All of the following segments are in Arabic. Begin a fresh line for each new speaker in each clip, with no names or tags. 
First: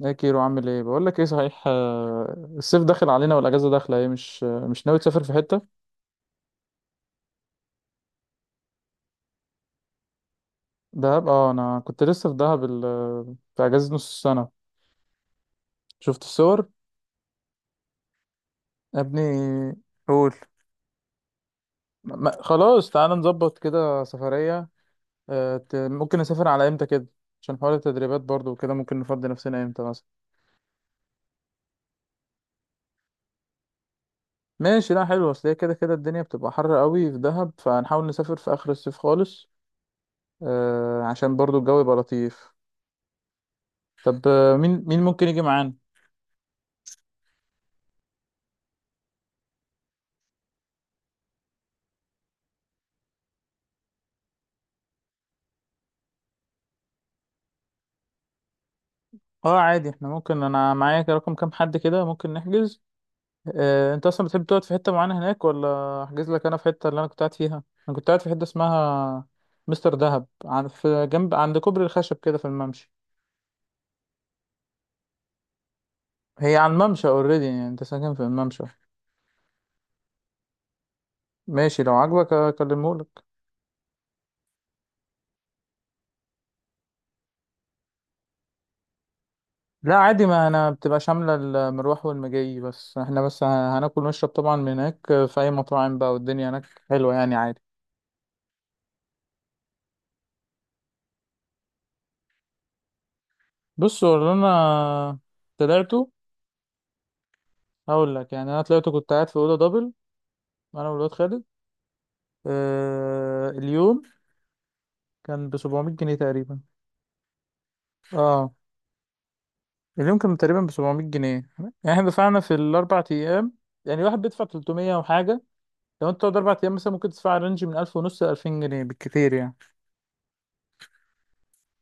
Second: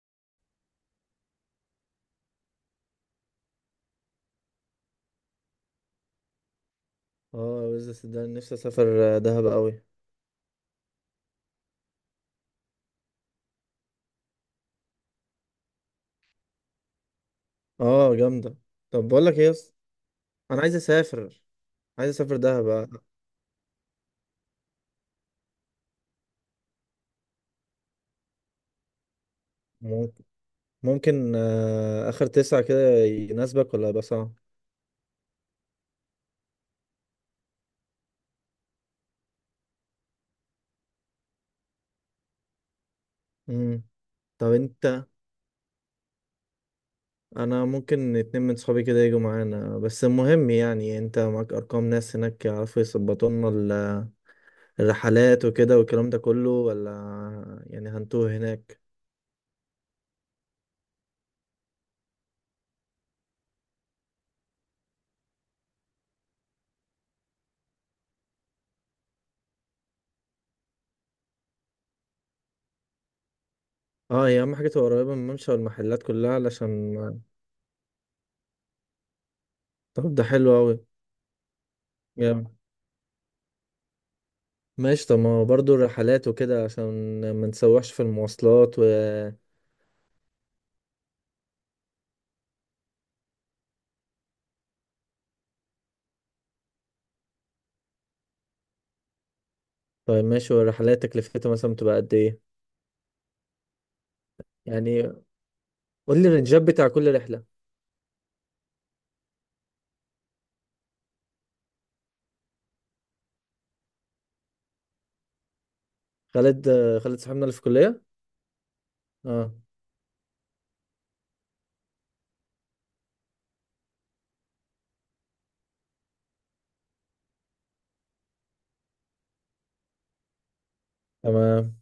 ايه كيرو، عامل ايه؟ بقول لك ايه، صحيح، الصيف داخل علينا والاجازه داخله، ايه مش ناوي تسافر في حته؟
اه، بس صدقني نفسي اسافر دهب قوي.
دهب، اه. انا كنت لسه في دهب، في اجازه نص السنه. شفت الصور.
اه، جامده.
يا
طب، بقول لك ايه يا اسطى؟
ابني، قول.
انا عايز اسافر. عايز اسافر
ما
دهب.
خلاص، تعالى نظبط كده سفريه. ممكن نسافر على امتى كده؟ عشان حوار التدريبات برضو وكده، ممكن نفضي نفسنا امتى مثلا؟
ممكن ممكن، اخر تسعة كده، يناسبك ولا يبقى صعب؟
ماشي، لا حلو. اصل هي كده كده الدنيا بتبقى حر قوي في دهب، فهنحاول نسافر في اخر الصيف خالص. عشان برضو الجو يبقى لطيف.
امم.
طب،
طب
مين
انت.
ممكن يجي معانا؟
انا ممكن اتنين من صحابي كده يجوا معانا، بس المهم يعني انت معاك ارقام ناس هناك يعرفوا يظبطوا لنا الرحلات وكده والكلام ده كله، ولا يعني هنتوه هناك؟
اه عادي، احنا ممكن، انا معايا كده رقم كام حد، كده ممكن نحجز. اه، انت اصلا بتحب تقعد في حته معينه هناك، ولا احجز لك انا في حته اللي انا كنت قاعد فيها؟ انا كنت قاعد في حته اسمها مستر دهب، عن في جنب عند كوبري الخشب كده في الممشى.
اه، هي اهم حاجه تبقى قريبه من الممشى والمحلات كلها
هي على الممشى
علشان...
اوريدي، يعني انت ساكن في الممشى.
طب، ده حلو قوي.
ماشي، لو عاجبك اكلمهولك.
ماشي. طب، ما هو برضه الرحلات وكده عشان ما نتسوحش في المواصلات و...
لا عادي، ما انا بتبقى شامله المروح والمجي، بس احنا بس هناكل ونشرب طبعا من هناك في اي مطاعم بقى، والدنيا هناك حلوه يعني عادي.
طيب، ماشي. والرحلات تكلفتها مثلا بتبقى قد ايه؟
بص، هو اللي
يعني،
انا طلعته.
قول لي الرنجات بتاع كل رحلة.
هقول لك، يعني انا طلعت كنت قاعد في اوضه دبل، انا والواد خالد. اليوم كان ب 700 جنيه تقريبا.
خالد خالد صاحبنا اللي في الكلية؟
اه
اه.
اليوم كان تقريبا ب 700 جنيه يعني، احنا دفعنا في الـ 4 ايام، يعني واحد بيدفع 300 وحاجه. لو انت تقعد 4 ايام مثلا، ممكن تدفع رينج من 1000 ونص ل 2000 جنيه بالكتير يعني.
تمام.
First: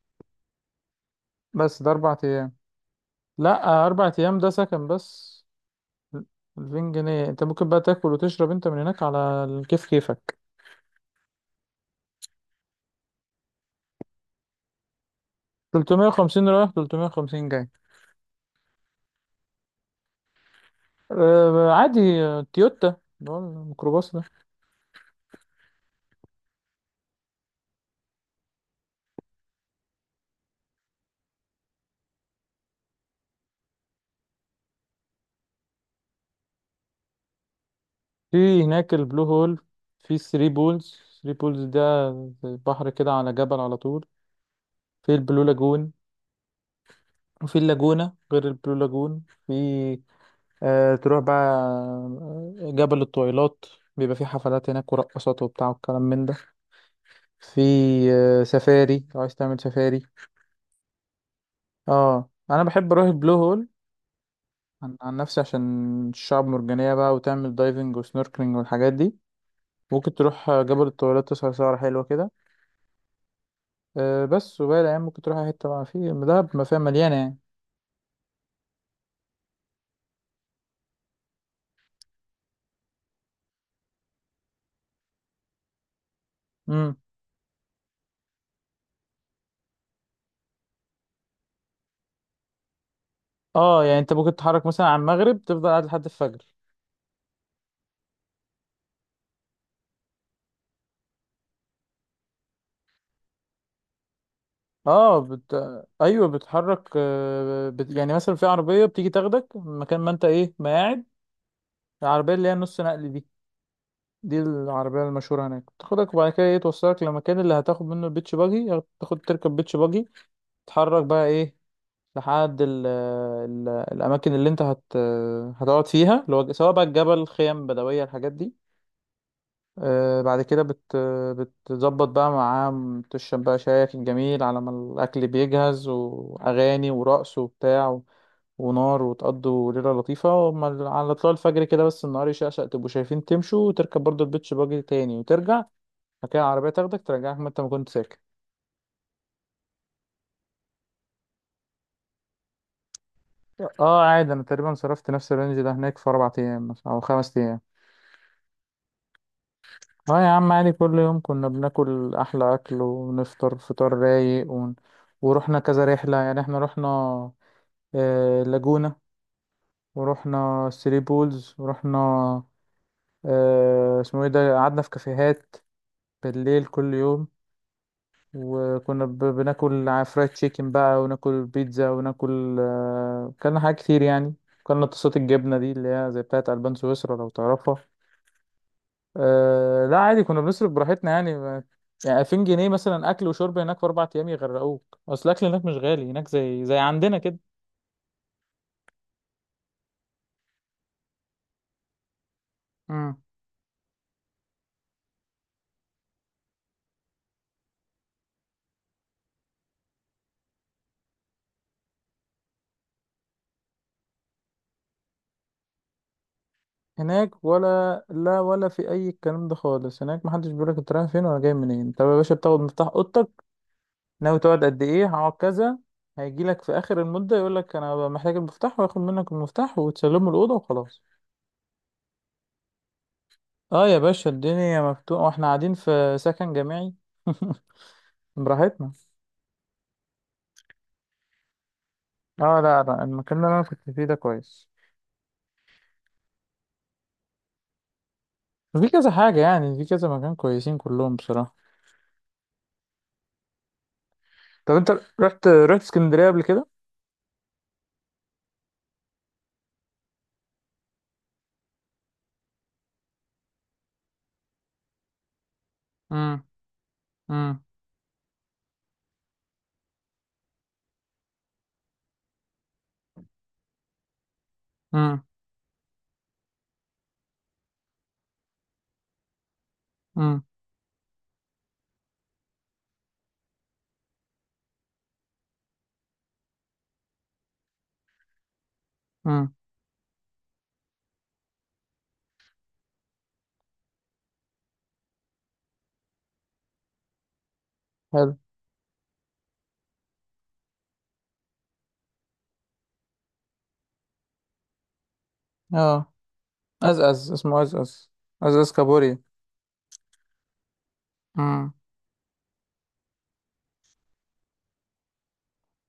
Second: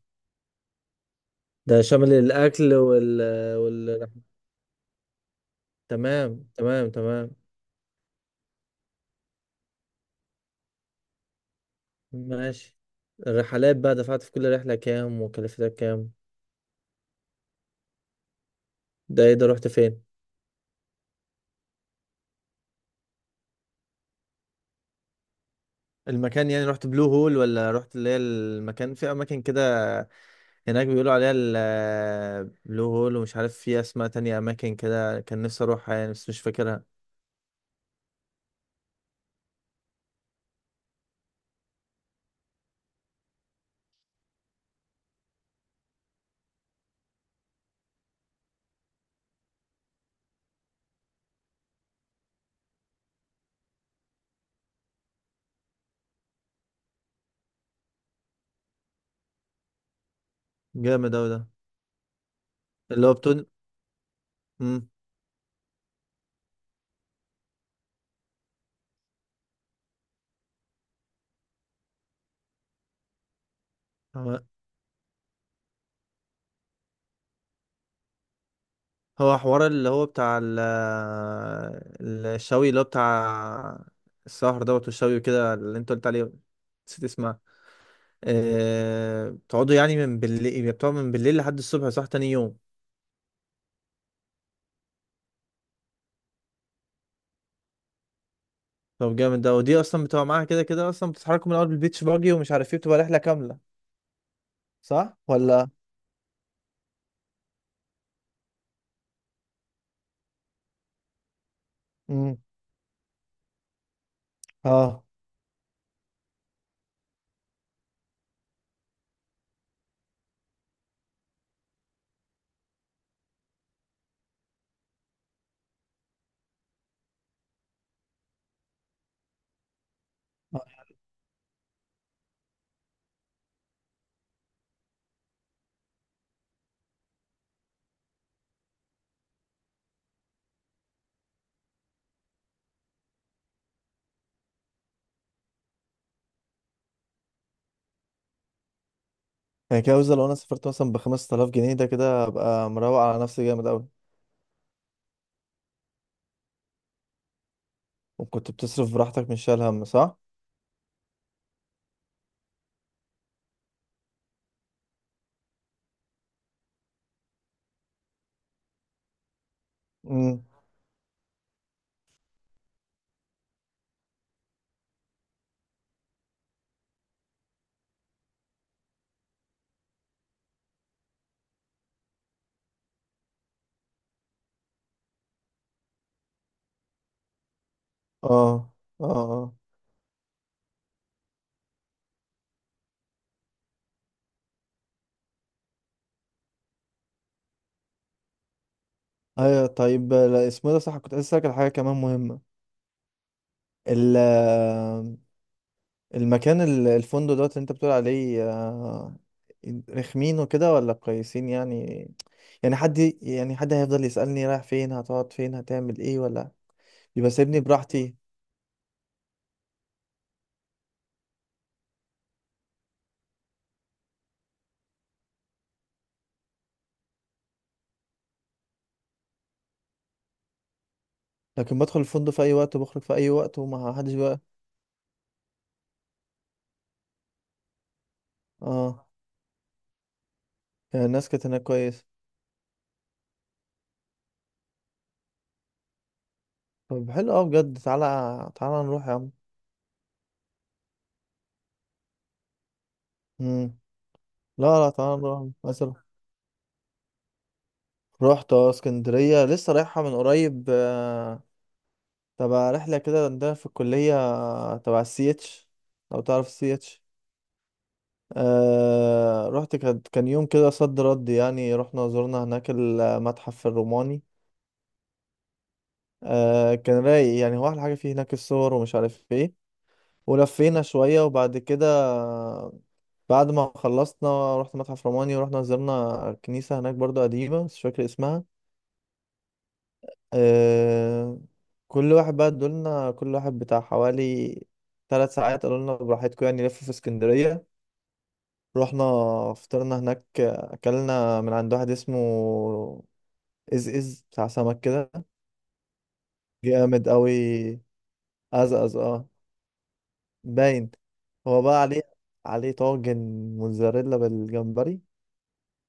بس
ده
ده
شامل
4 ايام.
الأكل وال
لا،
وال
4 ايام ده سكن بس.
تمام، تمام،
2000 جنيه
تمام.
انت ممكن بقى تاكل وتشرب انت من هناك على كيف كيفك.
ماشي. الرحلات بقى دفعت في كل رحلة كام وكلفتها كام؟
350 رايح، 350 جاي.
ده ايه ده؟ رحت فين؟
عادي، تويوتا، اللي هو الميكروباص ده.
المكان، يعني رحت بلو هول ولا رحت اللي هي المكان في أماكن كده هناك بيقولوا عليها البلو هول؟ ومش عارف في اسماء تانية اماكن كده، كان نفسي اروحها يعني بس مش فاكرها.
في هناك البلو هول، في ثري بولز. ثري بولز ده زي بحر كده على جبل على طول. في البلو لاجون. وفي اللاجونة غير البلو لاجون، في تروح بقى جبل الطويلات، بيبقى فيه حفلات هناك ورقصات وبتاع والكلام من ده. في سفاري، لو عايز تعمل سفاري.
جامد اوي ده.
اه، انا بحب اروح
اللي هو
البلو
بتون.
هول،
مم.
عن نفسي، عشان الشعب مرجانية بقى وتعمل دايفنج وسنوركلينج والحاجات دي. ممكن تروح جبل الطويلات تسهر سهرة حلوة كده. أه
هو
بس، وباقي الأيام ممكن تروح أي حتة بقى في دهب، ما فيها مليانة يعني.
هو حوار اللي هو بتاع ال- الشوي اللي هو بتاع السهر دوت والشوي وكده اللي انت قلت عليه.
امم.
نسيت اسمها. بتقعدوا يعني من بالليل، يعني بتقعدوا من بالليل لحد الصبح، صح؟ تاني يوم.
اه يعني انت ممكن تتحرك مثلا على المغرب تفضل قاعد لحد الفجر.
طب، جامد ده. ودي اصلا بتبقى معاها كده كده، اصلا بتتحركوا من الاول بالبيتش باجي ومش عارف ايه، بتبقى رحلة كاملة. صح
اه بت...
ولا؟
ايوه بتتحرك، يعني مثلا في عربية بتيجي تاخدك من مكان ما انت ايه ما قاعد. العربية
امم.
اللي هي النص نقل دي، دي العربية
اه.
المشهورة هناك، تاخدك وبعد كده ايه توصلك للمكان اللي هتاخد منه البيتش باجي، تاخد تركب بيتش باجي، تتحرك بقى ايه لحد ال ال الأماكن اللي أنت هتقعد فيها، اللي هو سواء بقى الجبل، خيم بدوية، الحاجات دي. آه، بعد كده بت بتظبط بقى معاه، تشرب بقى شايك الجميل على ما الأكل بيجهز، وأغاني ورقص وبتاع ونار، وتقضوا ليلة لطيفة على طلوع الفجر كده، بس النهار يشقشق تبقوا شايفين تمشوا، وتركب برضو البيتش باجي تاني وترجع. بعد كده العربية تاخدك ترجعك ما أنت ما كنت ساكن.
يعني كده مثلا لو انا سافرت مثلا ب 5000 جنيه، ده كده ابقى مروق على نفسي جامد قوي.
اه عادي، أنا تقريبا صرفت نفس الرينج ده هناك في 4 أيام مثلاً أو 5 أيام.
وكنت بتصرف براحتك مش شايل هم، صح؟
اه يا عم عادي، كل يوم كنا بناكل احلى اكل، ونفطر فطار رايق ورحنا كذا رحلة، يعني احنا رحنا لاجونا،
امم.
ورحنا ثري بولز، ورحنا اسمه ايه ده، قعدنا في كافيهات بالليل كل يوم. وكنا بناكل فرايد تشيكن بقى، وناكل بيتزا، وناكل كلنا حاجات كتير يعني. كلنا طاسات الجبنة دي، اللي هي زي بتاعت ألبان سويسرا لو تعرفها.
اه، اه، اه.
لا عادي، كنا بنصرف براحتنا يعني. ما يعني 2000 جنيه مثلا اكل وشرب هناك في 4 ايام يغرقوك، اصل الاكل هناك مش غالي، هناك زي عندنا كده.
ايوه. طيب، لا، اسمه إيه ده؟ صح، كنت عايز اسالك على حاجه كمان مهمه.
امم.
ال المكان الفندق دوت اللي انت بتقول عليه رخمين وكده ولا كويسين يعني؟ يعني حد، يعني حد هيفضل يسالني رايح فين، هتقعد فين، هتعمل ايه، ولا؟ يبقى
هناك
سيبني
ولا
براحتي.
لا، ولا في اي الكلام ده خالص، هناك محدش بيقولك انت رايح فين ولا جاي منين، انت يا باشا بتاخد مفتاح اوضتك، ناوي تقعد قد ايه، هقعد كذا. هيجيلك في اخر المده يقولك انا محتاج المفتاح، وياخد منك المفتاح وتسلمه الاوضه وخلاص.
لكن بدخل الفندق في اي وقت وبخرج في اي وقت،
اه
وما
يا
حدش
باشا،
بقى.
الدنيا مفتوحه، واحنا قاعدين في سكن جامعي براحتنا.
اه. يعني الناس كانت هناك كويسة؟
اه لا لا، المكان اللي انا كنت فيه ده كويس.
طب، حلو أوي بجد. تعالى تعالى
في
نروح
كذا
يا عم.
حاجة، يعني في كذا مكان كويسين كلهم بصراحة.
مم. لا،
طب انت،
لا، تعالى
رحت
نروح
رحت
مثلا.
اسكندرية قبل كده؟
رحت اسكندرية لسه رايحة من قريب، آه، تبع رحلة كده عندنا في الكلية، تبع السي اتش. لو
امم.
تعرف السي اتش.
امم.
أه، رحت. كان يوم كده صد رد، يعني رحنا زرنا هناك المتحف الروماني.
امم.
أه، كان رايق، يعني هو أحلى حاجة فيه هناك الصور، ومش عارف ايه.
امم.
ولفينا شوية، وبعد كده بعد ما خلصنا رحت متحف روماني، ورحنا زرنا كنيسة هناك برضو قديمة بس مش فاكر اسمها.
امم.
أه. كل واحد بقى ادولنا كل واحد بتاع حوالي 3 ساعات، قالوا لنا براحتكم يعني لف في اسكندرية.
حلو.
رحنا، فطرنا هناك، أكلنا من عند واحد اسمه إز إز بتاع سمك كده.
اه.
جامد
أزأز،
قوي.
اسمه أزأز، أزأز
أزأز،
كابوريا.
اه. باين. هو
امم.
بقى عليه طاجن موتزاريلا بالجمبري،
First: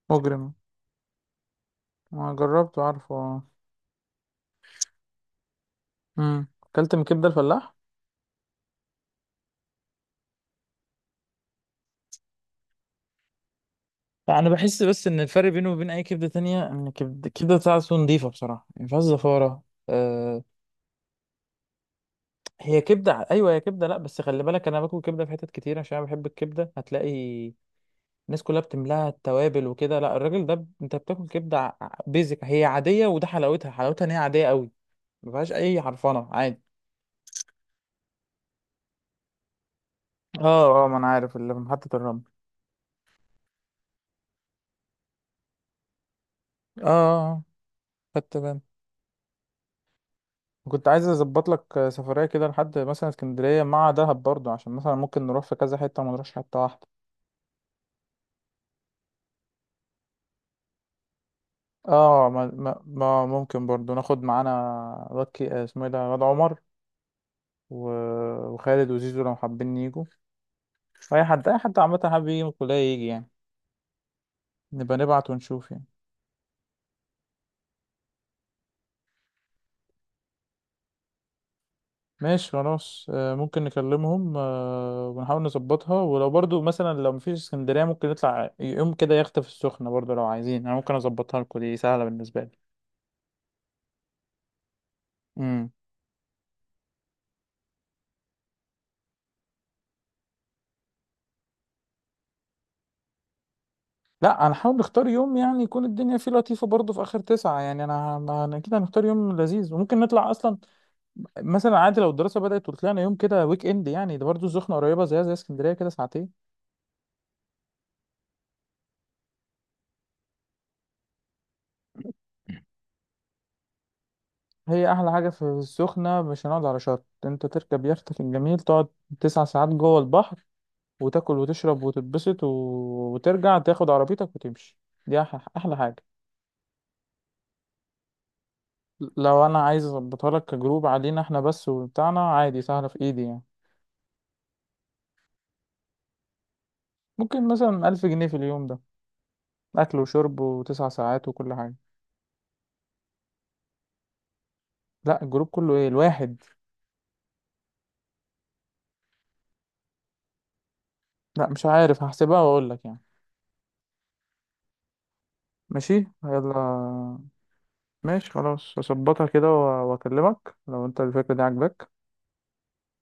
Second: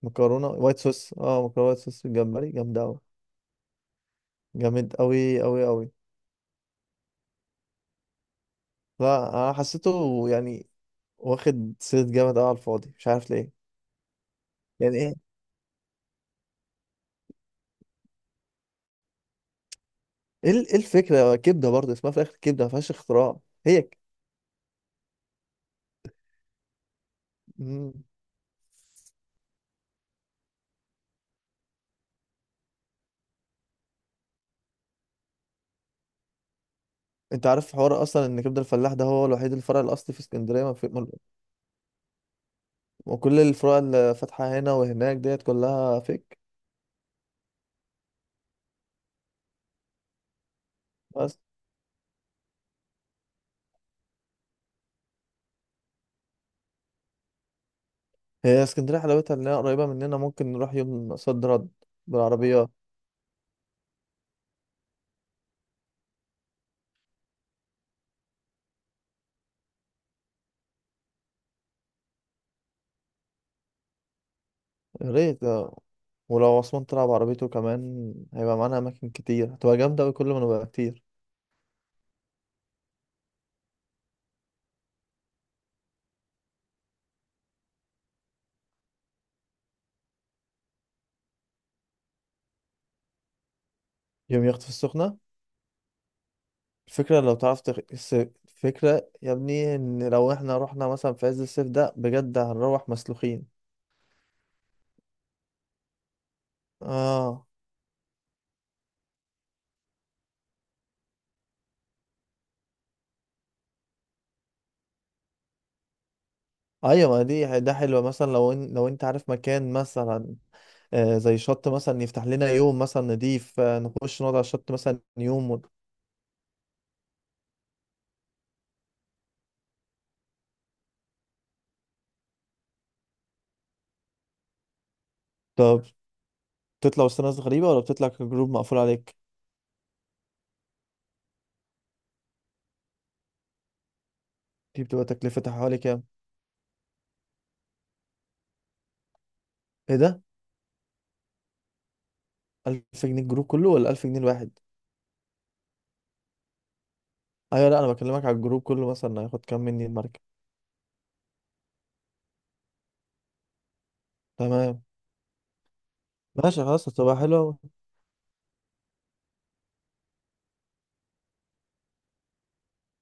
مجرم،
مكرونة وايت صوص
ما
بالجمبري
جربته،
جامدة أوي.
عارفه، اه.
جامد أوي أوي أوي.
امم. أكلت من كبدة الفلاح؟
لا، أنا حسيته يعني واخد سيرة جامد أوي على الفاضي، مش عارف ليه.
انا بحس
يعني
بس
إيه؟
ان الفرق بينه وبين اي كبده تانية، ان الكبده بتاعته نضيفه بصراحه، ما فيهاش زفاره. أه،
إيه الفكرة، كبدة برضه اسمها في الآخر كبدة، ما
هي
فيهاش
كبده،
اختراع.
ايوه هي
هي
كبده، لا
ك...
بس خلي بالك انا باكل كبده في حتت كتير عشان انا بحب الكبده. هتلاقي
مم.
الناس كلها بتملاها التوابل وكده، لا الراجل ده انت بتاكل كبده بيزك، هي عاديه، وده حلاوتها، حلاوتها ان هي عاديه قوي، ما فيهاش اي حرفنه عادي.
أنت عارف حوار أصلا إن كبدة الفلاح ده هو الوحيد الفرع الأصلي في اسكندرية، ما
اه اه،
في...
ما انا
ما-.
عارف اللي في محطه الرمل.
وكل الفروع اللي فاتحة هنا وهناك ديت كلها فيك.
اه، خدت بالي. كنت عايز
بس،
اظبط لك سفريه كده لحد مثلا اسكندريه مع دهب برضو، عشان مثلا ممكن نروح في كذا حته وما نروحش حته واحده.
هي اسكندرية حلاوتها إنها قريبة مننا، ممكن نروح يوم صد رد
اه ما...
بالعربيات.
ما... ما ممكن برضو ناخد معانا واد كي- آه، اسمه ايه ده واد عمر، و... وخالد وزيزو لو حابين يجوا. اي حد، اي حد عامه حابب يجي من الكليه يجي يعني، نبقى
يا
نبعت
ريت
ونشوف
آه.
يعني.
ولو عثمان طلع بعربيته كمان هيبقى معانا أماكن كتير، هتبقى جامدة أوي كل ما نبقى كتير.
ماشي خلاص، ممكن نكلمهم ونحاول نظبطها. ولو برضو مثلا لو مفيش اسكندرية، ممكن نطلع يوم كده يخت في السخنة برضو لو عايزين، انا ممكن اظبطها لكم، دي سهلة بالنسبة لي.
يوم يخطف السخنة؟
امم.
الفكرة، لو تعرف تخ... الس-. الفكرة يا ابني إن لو إحنا رحنا مثلا في عز الصيف ده بجد، هنروح مسلوخين.
لا، هنحاول نختار يوم يعني يكون الدنيا فيه لطيفة برضو في آخر
آه.
تسعة، يعني أنا كده هنختار يوم لذيذ، وممكن نطلع أصلا مثلا عادي لو الدراسة بدأت وطلعنا يوم كده ويك إند يعني، ده برضو السخنة قريبة زي اسكندرية كده ساعتين.
أيوة، ما دي ده حلوة. مثلا لو إن... لو أنت عارف مكان مثلا زي شط مثلا يفتح لنا يوم، مثلا نضيف نخش نقعد على الشط
هي
مثلا
أحلى حاجة في
يوم و...
السخنة مش هنقعد على شط، أنت تركب يختك الجميل تقعد 9 ساعات جوه البحر، وتاكل وتشرب وتتبسط وترجع تاخد عربيتك وتمشي. دي احلى
طب،
حاجة.
بتطلع وسط ناس غريبة ولا بتطلع كجروب مقفول عليك؟
لو انا عايز اظبطها لك كجروب علينا احنا بس وبتاعنا عادي، سهلة في ايدي يعني.
دي بتبقى تكلفتها حوالي كام؟
ممكن مثلا 1000 جنيه في اليوم ده،
إيه
اكل
ده؟
وشرب وتسع ساعات وكل حاجة.
1000 جنيه الجروب كله ولا 1000 جنيه الواحد؟
لا الجروب كله، ايه الواحد.
ايوه، لا، انا بكلمك على الجروب كله، مثلا هياخد كام مني المركب؟
لا مش عارف، هحسبها واقول لك يعني.
تمام.
ماشي. يلا.
ماشي، خلاص، هتبقى حلوة أوي.
ماشي خلاص اظبطها كده واكلمك لو انت الفكرة دي عاجباك.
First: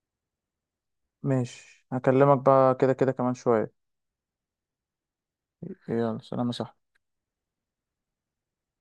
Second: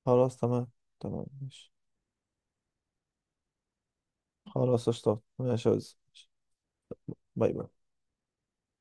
خلاص، تمام. تمام، ماشي.
ماشي هكلمك بقى كده كده كمان شوية.
خلاص، اشطب، ماشي يا وزي.
يلا، سلام يا صاحبي.
باي باي.